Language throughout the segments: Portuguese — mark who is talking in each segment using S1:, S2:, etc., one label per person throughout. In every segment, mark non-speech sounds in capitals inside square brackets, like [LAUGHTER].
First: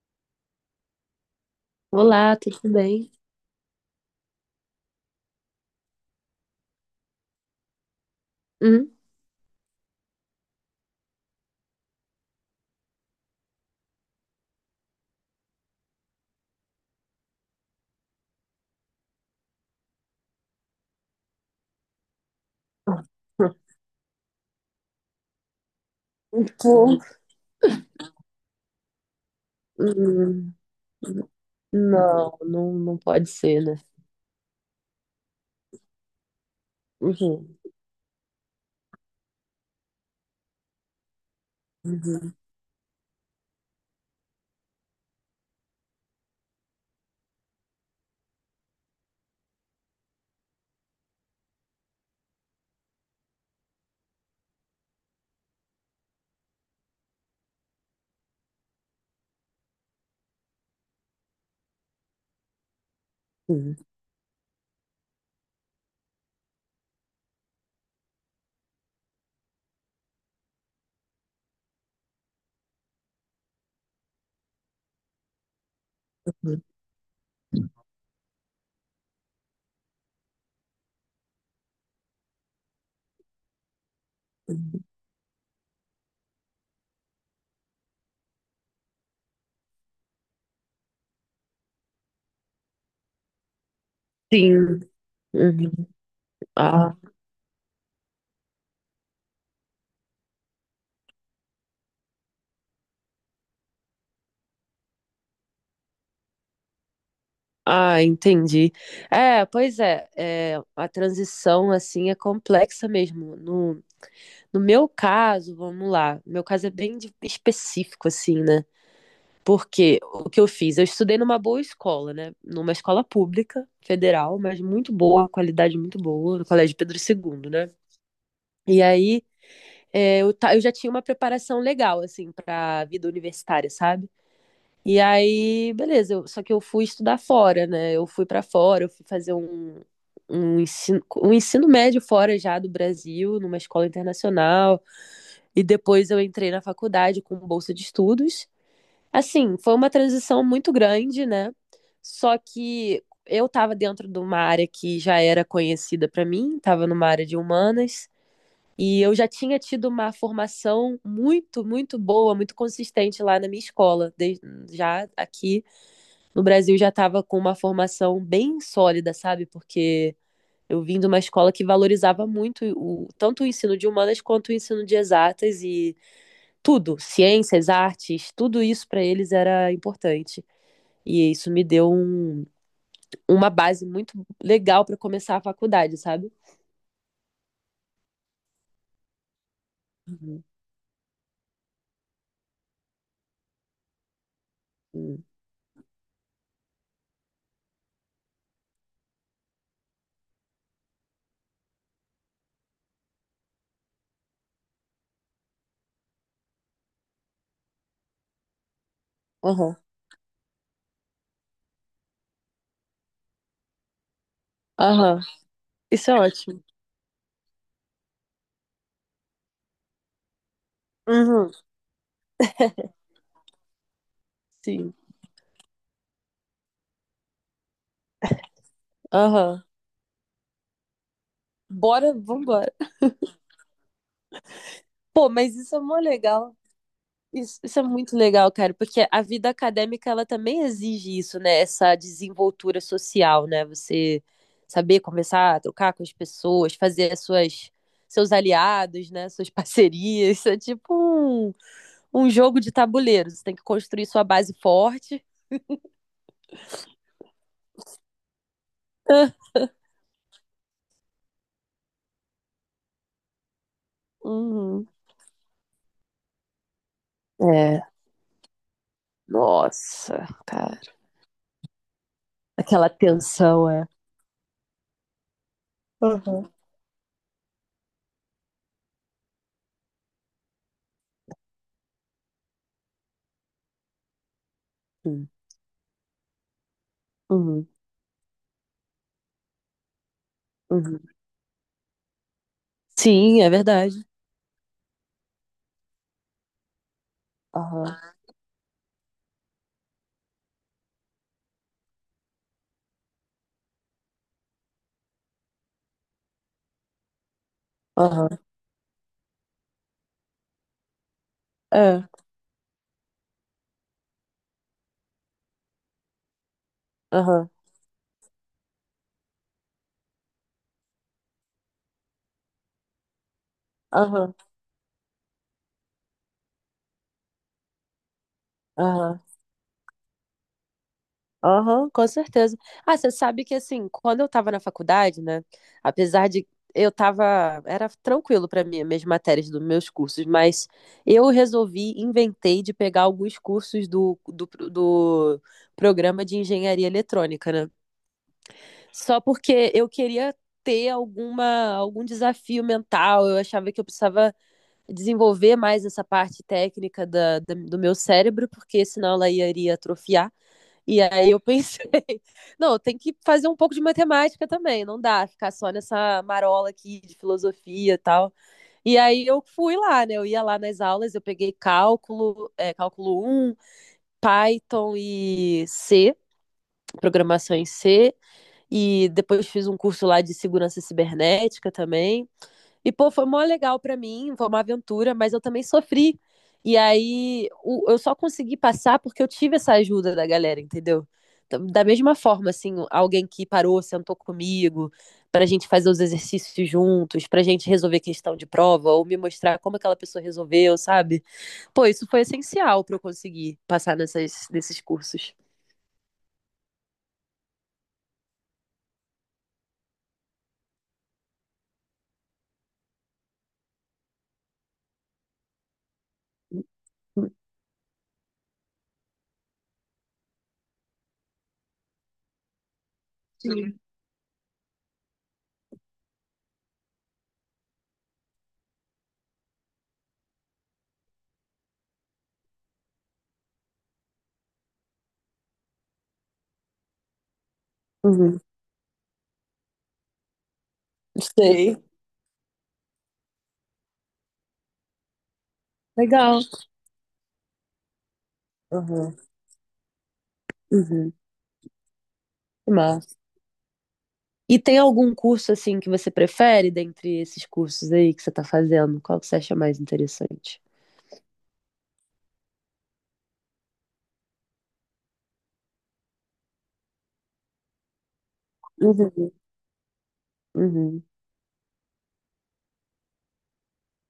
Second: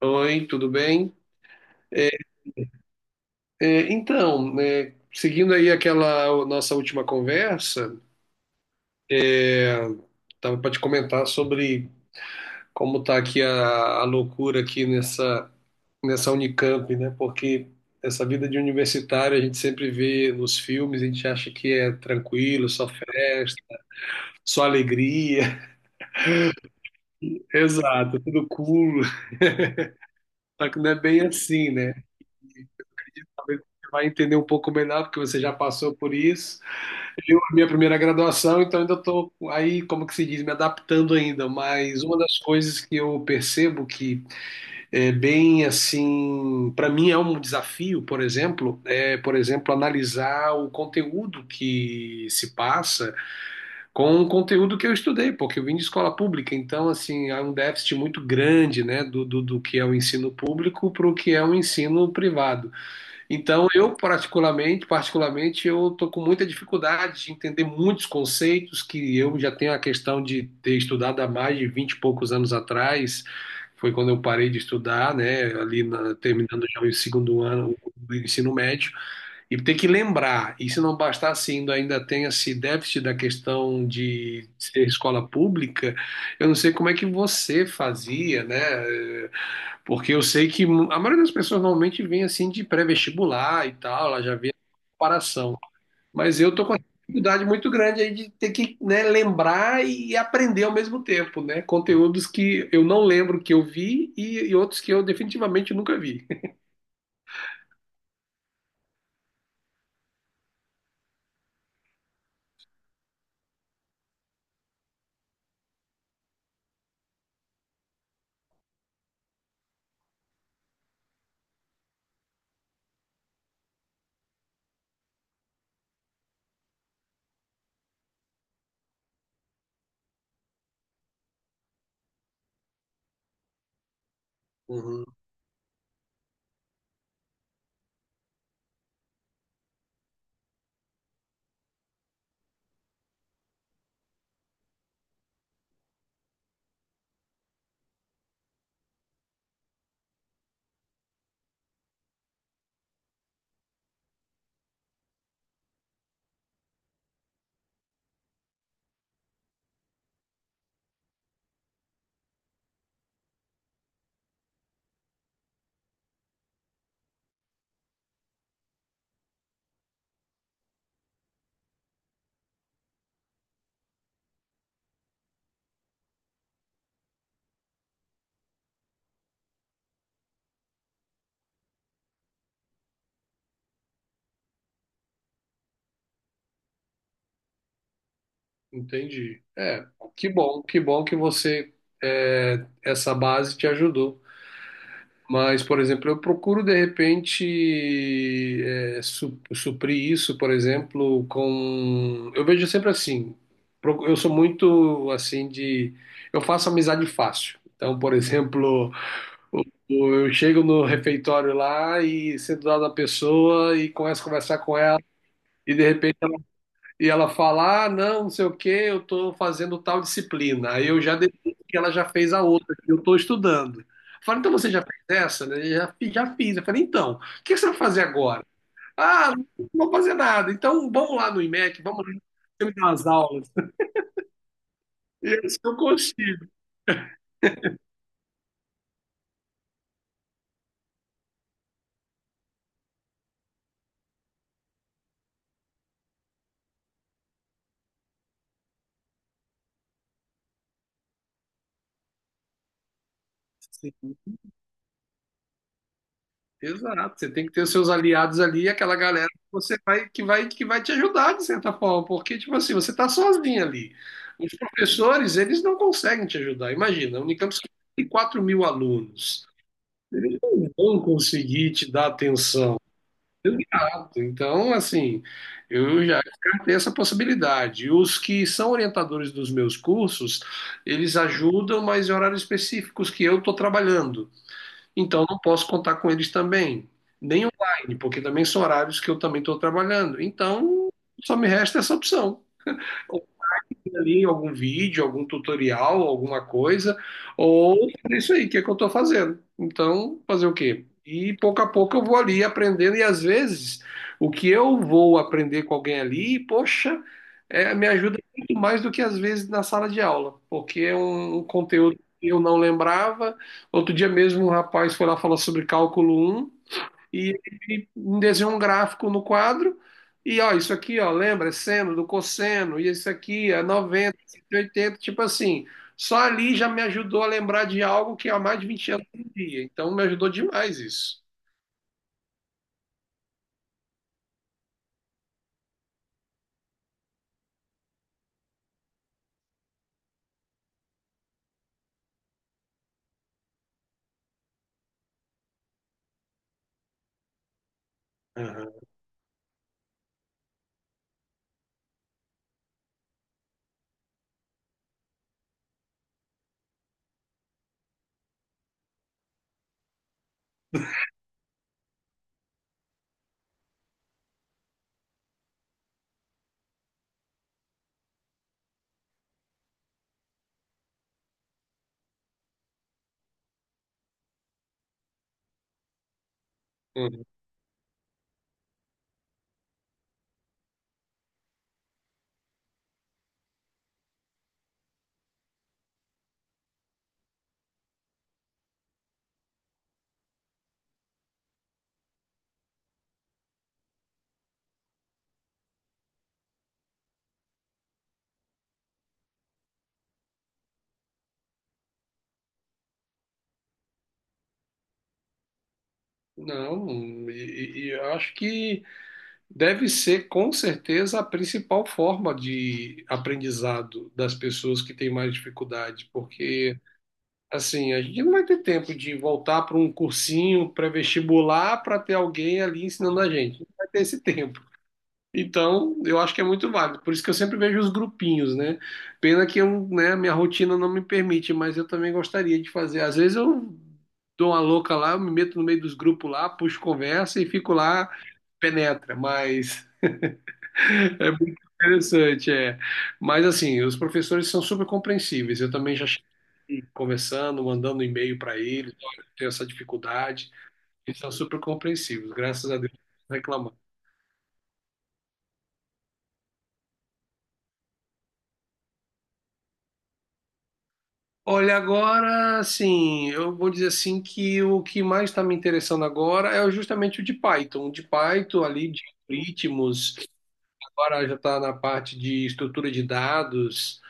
S1: Oi, tudo bem?
S2: Olá, tudo bem?
S1: É, então, é, seguindo aí aquela nossa última conversa,
S2: Hum?
S1: estava para te comentar sobre como está aqui a loucura aqui nessa Unicamp, né? Porque essa vida de universitário a gente sempre vê nos filmes, a gente acha que é tranquilo, só festa, só alegria.
S2: Pô.
S1: [LAUGHS] Exato, tudo cool.
S2: Hum.
S1: Só que não é bem assim, né?
S2: Não,
S1: E
S2: não, não pode
S1: talvez
S2: ser, né?
S1: você vai entender um pouco melhor, porque você já passou por isso. Eu, a
S2: Uhum,
S1: minha primeira graduação, então ainda estou aí, como que se diz, me adaptando ainda, mas uma
S2: uhum,
S1: das coisas que eu percebo que é bem assim, para mim é um desafio, por exemplo, é, por exemplo, analisar o conteúdo que se passa com o conteúdo que eu estudei, porque eu vim de escola pública, então assim, há um déficit muito grande, né, do que é o ensino público para o que é o ensino privado. Então,
S2: uhum,
S1: eu particularmente, particularmente, eu tô com muita dificuldade de entender muitos conceitos que eu já tenho a questão de ter estudado há mais de 20 e poucos anos atrás. Foi quando eu parei de estudar, né,
S2: uhum,
S1: terminando já o segundo ano do ensino médio, e ter que lembrar. E se não bastasse ainda, ainda tem esse déficit da questão de
S2: uhum.
S1: ser escola pública, eu não sei como é que você fazia, né? Porque eu sei que a maioria das pessoas normalmente vem assim de pré-vestibular e tal, ela já vê a
S2: Sim,
S1: comparação.
S2: uhum.
S1: Mas eu tô com uma
S2: Ah,
S1: dificuldade muito grande aí de ter que, né, lembrar e aprender ao mesmo tempo, né? Conteúdos que eu não lembro que eu vi e outros que eu definitivamente nunca vi.
S2: ah, entendi. É, pois é, é, a transição assim é complexa mesmo. No, no meu caso, vamos lá, meu caso é bem específico assim, né? Porque o que eu fiz? Eu estudei numa boa escola, né? Numa escola pública, federal, mas muito boa, qualidade muito boa, no Colégio Pedro II, né? E aí é, eu já tinha uma preparação legal, assim, pra vida universitária, sabe? E
S1: Uhum,
S2: aí, beleza, eu- só que eu fui estudar fora, né? Eu fui pra fora, eu fui fazer um ensino médio fora já do Brasil, numa escola internacional. E depois eu entrei na faculdade com bolsa de estudos. Assim, foi uma transição muito grande, né? Só que eu estava dentro de uma área que já era conhecida para mim, estava numa área de humanas, e eu já tinha tido uma formação muito, muito boa, muito consistente lá na minha escola. Já aqui no Brasil já estava com uma formação bem sólida, sabe? Porque eu vim de uma escola que valorizava muito tanto o ensino de humanas quanto o ensino de exatas e tudo, ciências, artes, tudo isso para eles era importante. E isso me deu uma base muito legal para começar a faculdade, sabe?
S1: entendi. É, que
S2: Uhum.
S1: bom, que bom que você, é, essa base te ajudou.
S2: Uhum.
S1: Mas, por exemplo, eu procuro de repente suprir isso, por exemplo, com. Eu vejo sempre assim. Eu sou muito assim de. Eu faço amizade fácil. Então, por exemplo, o-
S2: Aham.
S1: eu chego no refeitório lá e sento do lado da pessoa e começo a conversar com ela.
S2: Aham.
S1: E de
S2: Isso
S1: repente
S2: é ótimo.
S1: ela fala: Ah, não, não sei o que, eu estou fazendo tal disciplina. Aí eu já
S2: Uhum.
S1: deduzo que ela já fez a outra, que eu estou estudando. Eu falo, então você já
S2: Sim.
S1: fez essa? Né? Já, já fiz. Eu falei, então, o que você vai fazer agora? Ah,
S2: Aham.
S1: não vou fazer nada. Então vamos lá no IMEC, vamos lá,
S2: Bora,
S1: você
S2: vambora.
S1: me dá umas aulas.
S2: Pô,
S1: E
S2: mas isso
S1: eu
S2: é mó
S1: consigo.
S2: legal. Isso é muito legal, cara, porque a vida acadêmica ela também exige isso, né? Essa desenvoltura social, né? Você saber conversar, trocar com as pessoas, fazer as suas seus aliados, né? Suas [LAUGHS] parcerias. Isso é tipo um jogo de tabuleiro. Você tem que construir
S1: Assim.
S2: sua base forte.
S1: Exato, você tem que ter os seus aliados ali, aquela galera que você vai que vai que vai te ajudar de certa forma, porque tipo assim, você está sozinho ali. Os
S2: Uhum.
S1: professores, eles não conseguem te ajudar. Imagina, a Unicamp só
S2: É.
S1: tem 4 mil alunos,
S2: Nossa, cara.
S1: não conseguir te dar atenção.
S2: Aquela tensão, é.
S1: Exato. Então, assim, eu já
S2: Uhum.
S1: descartei essa possibilidade. Os que são orientadores dos meus cursos, eles ajudam, mas em horários específicos que eu estou trabalhando. Então
S2: Sim.
S1: não posso contar com eles também, nem
S2: Uhum.
S1: online, porque também são horários que eu também estou trabalhando. Então
S2: Uhum.
S1: só me resta essa opção. Ou
S2: Sim, é verdade.
S1: ali em algum vídeo, algum tutorial, alguma coisa, ou
S2: Aham.
S1: é isso aí, que é que eu estou fazendo. Então, fazer o quê? E pouco a pouco eu vou ali aprendendo, e às vezes o que eu vou aprender com alguém ali, poxa, é, me ajuda
S2: Aham.
S1: muito mais do que às vezes na sala de aula, porque é um conteúdo
S2: É.
S1: que eu não lembrava. Outro dia mesmo um rapaz foi lá falar sobre cálculo um. E
S2: Aham.
S1: ele desenhou um gráfico no quadro. E ó, isso aqui, ó, lembra? É seno do cosseno, e isso aqui é 90,
S2: Aham.
S1: 80 tipo assim. Só ali já me ajudou a lembrar de algo que há mais de 20 anos eu
S2: Aham.
S1: não via. Então me ajudou demais isso.
S2: Aham, com certeza. Ah, você sabe que assim, quando eu tava na faculdade, né? Apesar de eu tava, era tranquilo pra mim, minhas matérias dos meus cursos, mas eu resolvi, inventei de pegar alguns cursos do programa de engenharia eletrônica, né?
S1: Aham.
S2: Só porque eu queria ter algum desafio mental, eu achava que eu precisava desenvolver mais essa parte técnica do meu cérebro, porque senão ela iria atrofiar. E aí eu pensei, [LAUGHS] não, tem que fazer um pouco de matemática também, não dá ficar só nessa marola aqui de filosofia e tal. E aí eu fui lá, né? Eu ia lá nas aulas, eu peguei cálculo um Python e C,
S1: Uhum.
S2: programação em C, e depois fiz um curso lá de segurança cibernética também. E, pô, foi mó legal pra mim, foi uma aventura, mas eu também sofri. E aí eu só consegui passar porque eu tive essa ajuda da galera, entendeu? Então, da mesma forma, assim, alguém que parou, sentou comigo, pra gente fazer os exercícios juntos, pra gente resolver questão de prova, ou me mostrar como aquela pessoa resolveu, sabe? Pô, isso foi essencial pra eu conseguir passar nesses cursos.
S1: Não, e eu acho que deve ser com certeza a principal forma de aprendizado das pessoas que têm mais dificuldade, porque assim, a gente não vai ter tempo de voltar para um cursinho pré-vestibular para ter alguém ali ensinando a gente. Não
S2: Sim.
S1: vai ter esse tempo. Então, eu acho que é muito válido. Por isso que eu sempre vejo os grupinhos, né? Pena que eu, né, a minha rotina não me permite, mas eu também gostaria de fazer. Às vezes eu dou uma louca lá, eu me meto no meio dos grupos lá, puxo conversa e fico lá,
S2: Uhum.
S1: penetra. Mas [LAUGHS] é muito
S2: Sei.
S1: interessante, é. Mas assim, os professores são super compreensíveis. Eu também já
S2: Legal.
S1: e conversando, mandando e-mail para eles,
S2: Uhum.
S1: olha, eu tenho essa dificuldade.
S2: Uhum.
S1: Eles são super compreensivos, graças a Deus, não reclamam.
S2: E tem algum curso assim que você prefere dentre esses cursos aí que você está fazendo? Qual que você acha mais interessante?
S1: Olha, agora, assim, eu vou dizer assim que o que mais está me interessando agora é justamente o de Python ali, de
S2: Uhum,
S1: ritmos,
S2: uhum,
S1: agora já está na parte de estrutura de dados.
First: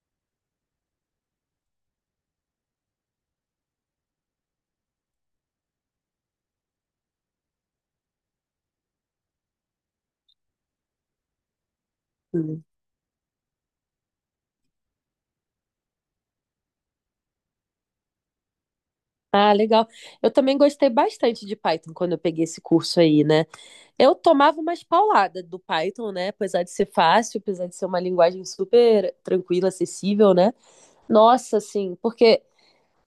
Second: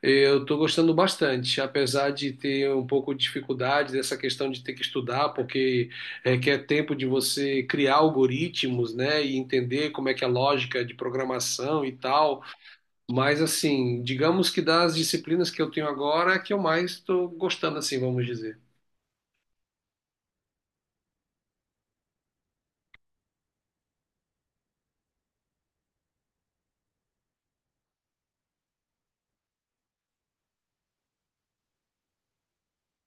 S1: Eu estou gostando bastante, apesar de ter um pouco de dificuldade dessa questão de ter que estudar, porque requer tempo de você criar algoritmos, né, e entender como é que é a lógica de programação e tal.
S2: uhum.
S1: Mas assim, digamos que das disciplinas que eu tenho agora, é a que eu mais estou gostando, assim, vamos dizer.
S2: Ah, legal. Eu também gostei bastante de Python quando eu peguei esse curso aí, né? Eu tomava umas pauladas do Python, né? Apesar de ser fácil, apesar de ser uma linguagem super tranquila, acessível, né? Nossa, assim, porque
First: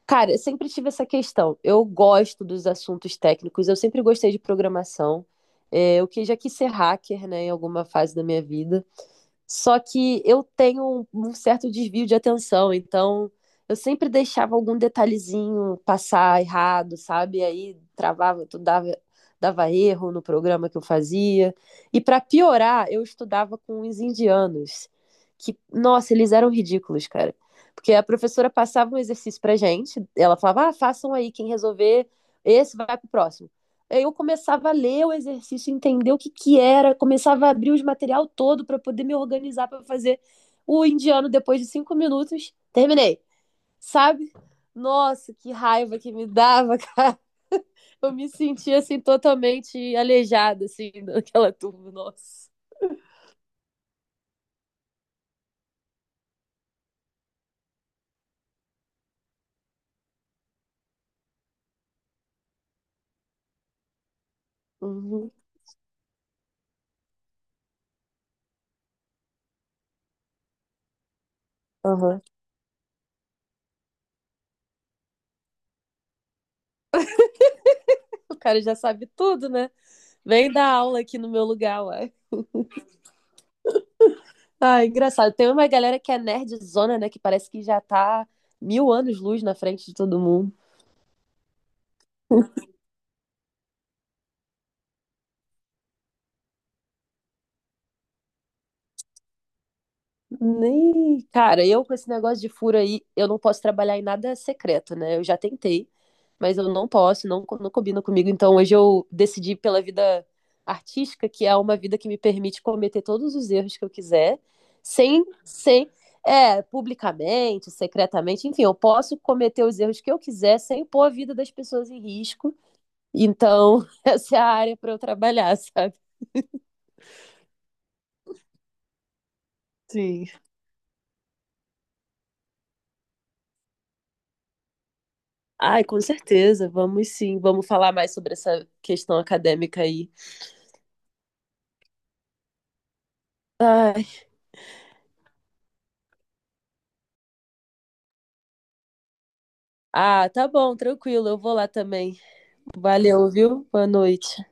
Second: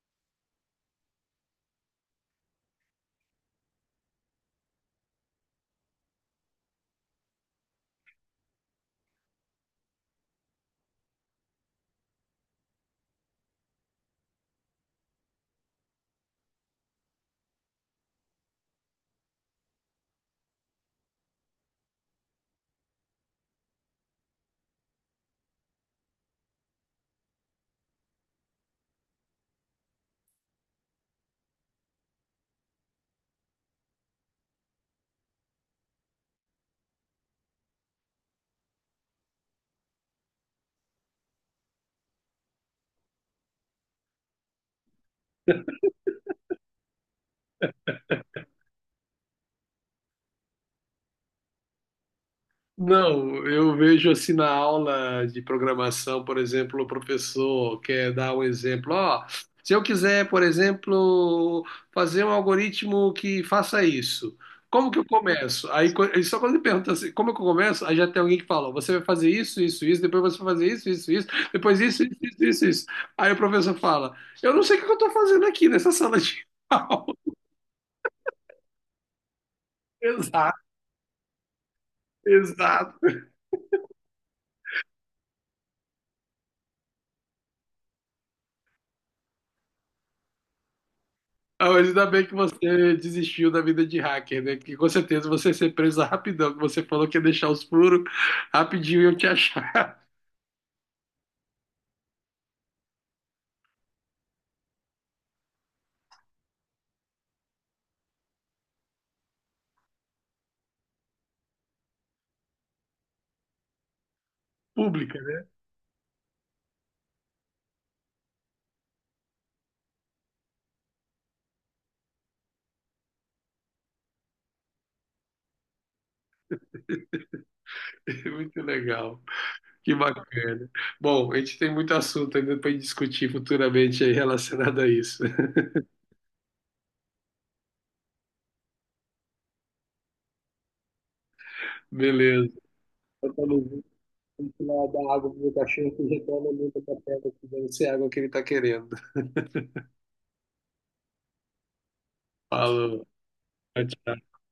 S2: cara, eu sempre tive essa questão. Eu gosto dos assuntos técnicos, eu sempre gostei de programação. É, eu que já quis ser hacker, né, em alguma fase da minha vida. Só que eu tenho um certo desvio de atenção, então eu sempre deixava algum detalhezinho passar errado, sabe? E aí travava, tu dava, dava erro no programa que eu fazia. E para piorar, eu estudava com os indianos, que, nossa, eles eram ridículos, cara. Porque a professora passava um exercício pra gente, ela falava, ah, façam aí, quem resolver esse vai pro próximo. Aí eu começava a ler o exercício, entender o que que era, começava a abrir os material todo para poder me organizar para fazer o indiano depois de 5 minutos. Terminei, sabe? Nossa, que raiva que me dava, [LAUGHS] cara. Eu me sentia assim totalmente aleijada assim daquela turma, nossa.
S1: Não, eu vejo assim na aula de programação, por exemplo, o professor quer dar um exemplo. Ó, se eu quiser, por exemplo, fazer um algoritmo que faça isso, como que eu
S2: Uhum,
S1: começo? Aí e só quando ele pergunta assim, como que eu começo? Aí já tem alguém que fala, você vai fazer isso, isso, isso, depois você vai fazer isso, isso, isso, depois isso, isso,
S2: uhum.
S1: isso, isso. Isso. Aí o professor fala, eu não sei o que eu estou fazendo aqui nessa sala de aula.
S2: O cara já sabe tudo, né?
S1: [LAUGHS]
S2: Vem
S1: Exato,
S2: dar aula aqui no meu lugar, uai.
S1: exato.
S2: Ah, engraçado. Tem uma galera que é nerdzona, né? Que parece que já tá mil anos-luz na frente de todo mundo.
S1: Ah, mas ainda bem que você desistiu da vida de hacker, né? Que com certeza você ia ser preso rapidão, que você falou que ia deixar os furos rapidinho e eu te achar. [LAUGHS]
S2: Nem. Cara, eu com esse negócio de furo aí, eu não posso trabalhar em nada secreto, né? Eu já tentei, mas eu não posso, não, não combina comigo. Então hoje eu decidi pela vida artística, que é uma vida que me permite cometer todos os erros que eu quiser,
S1: Pública,
S2: sem,
S1: né?
S2: sem, é, publicamente, secretamente, enfim, eu posso cometer os erros que eu quiser sem pôr a vida das pessoas em risco. Então, [LAUGHS] essa é a área para eu trabalhar, sabe?
S1: [LAUGHS] Muito legal, que
S2: Sim.
S1: bacana. Bom, a gente tem muito assunto ainda para discutir futuramente aí relacionado a isso. [LAUGHS]
S2: Ai, com certeza, vamos sim, vamos falar mais sobre essa questão acadêmica aí.
S1: Beleza. Eu tô no-
S2: Ai,
S1: Vou lá dar água pro meu cachorro que reclama muito da pedra, que deve água que ele tá querendo.
S2: ah, tá bom, tranquilo, eu vou lá também.
S1: Falou.
S2: Valeu, viu?
S1: Tchau,
S2: Boa
S1: tchau.
S2: noite.